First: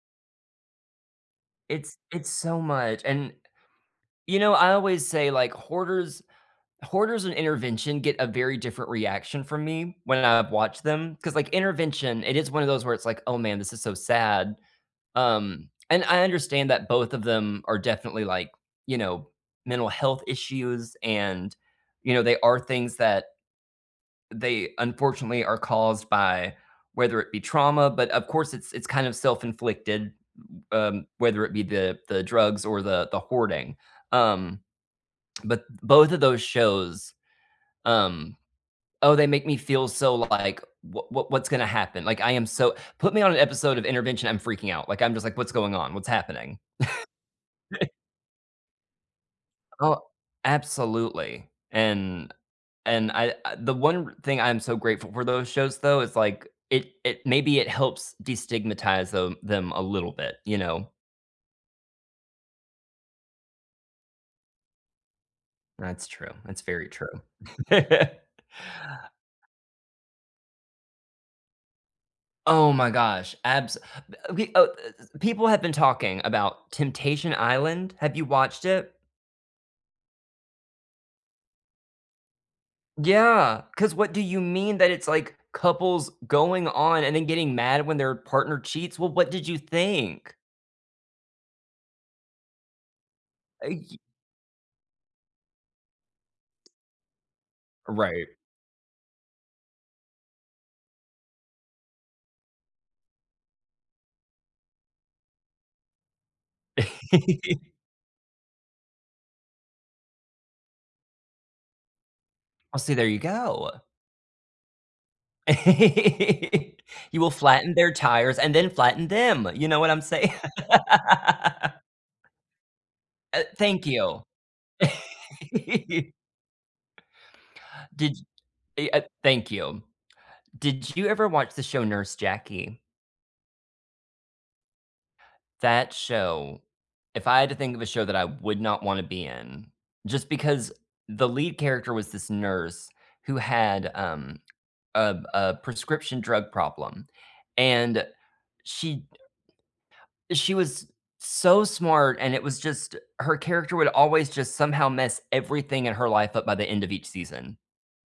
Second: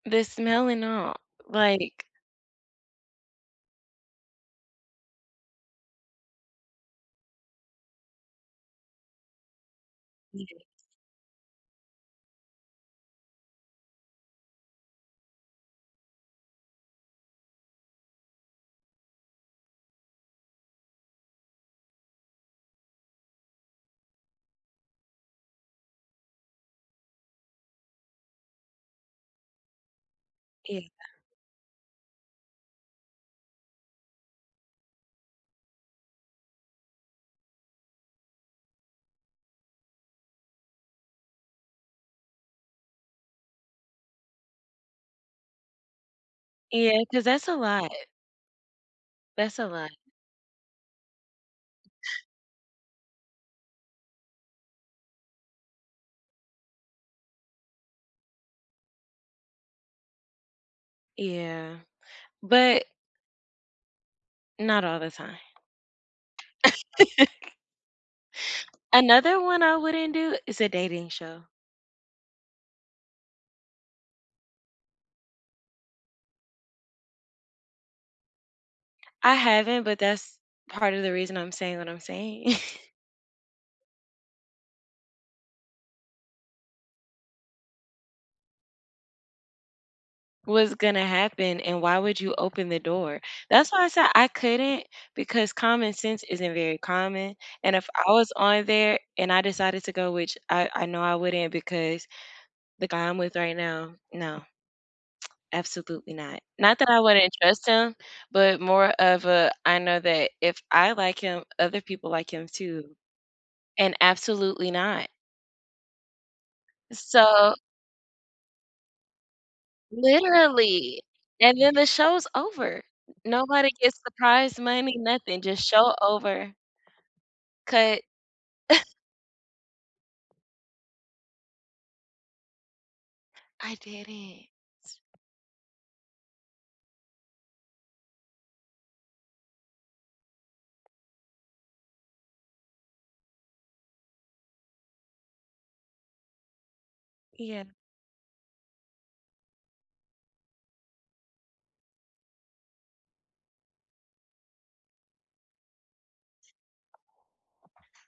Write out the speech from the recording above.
The smell and all, It's like it's so much, and, you know, I always say, like, Hoarders, Hoarders and Intervention get a very different reaction from me when I've Mhm. watched them, 'cause, like, Intervention, it is one of those where it's, like, "Oh, man, this is so sad," um, and I understand that both of them are definitely, like, you know, mental health issues and, you know, they are things that they unfortunately are caused by whether it be trauma, but of course it's it's kind of self-inflicted, Yeah. um, whether it be the the drugs or the the hoarding, um, but, both of those shows, um oh, they make me feel so, like, "What what what's gonna happen?" Like, I am so put me on an episode of Intervention, I'm freaking out. Like, I'm just like, "What's going on? What's happening?" Yeah, 'cause that's a lot. That's a lot. Oh, absolutely, and and I the one thing I'm so grateful for those shows though, is like, it it maybe it helps destigmatize the them a little bit, you know? Yeah, but Not all the time. That's true, that's very true. Another one I wouldn't do is a dating show. Oh, my gosh, abs e e people have been talking about Temptation Island, have you watched it? I haven't, but that's part of the reason I'm saying what I'm saying. Yeah, 'cause what do you mean that it's, like, couples going on and then getting mad when their partner cheats? Well, what did you think? Was gonna happen and why would you open the door. Uh, That's why I y said I couldn't because common sense isn't very common, and if I was Right. on there and I decided to go, which I I know I wouldn't because the guy I'm with right now, no., absolutely not. Not that I wouldn't trust him, but more of a, I know that if I like him, other people like him Oh see, too. there you go. And absolutely not. You will So flatten their tires and then flatten them, you know what I'm saying? Literally, and then the show's over. Uh, Nobody thank gets the you. prize money, nothing, just show over. Cut. Did eh, uh, thank you. Did you ever watch the show Nurse Jackie? I didn't. That show, if I had to think of a show that I would not wanna be in, just because the lead character was this nurse who had, um a a prescription drug problem Yeah. and she, she was s so smart, and it was just her character would always just somehow mess everything in her life up by the end of each season.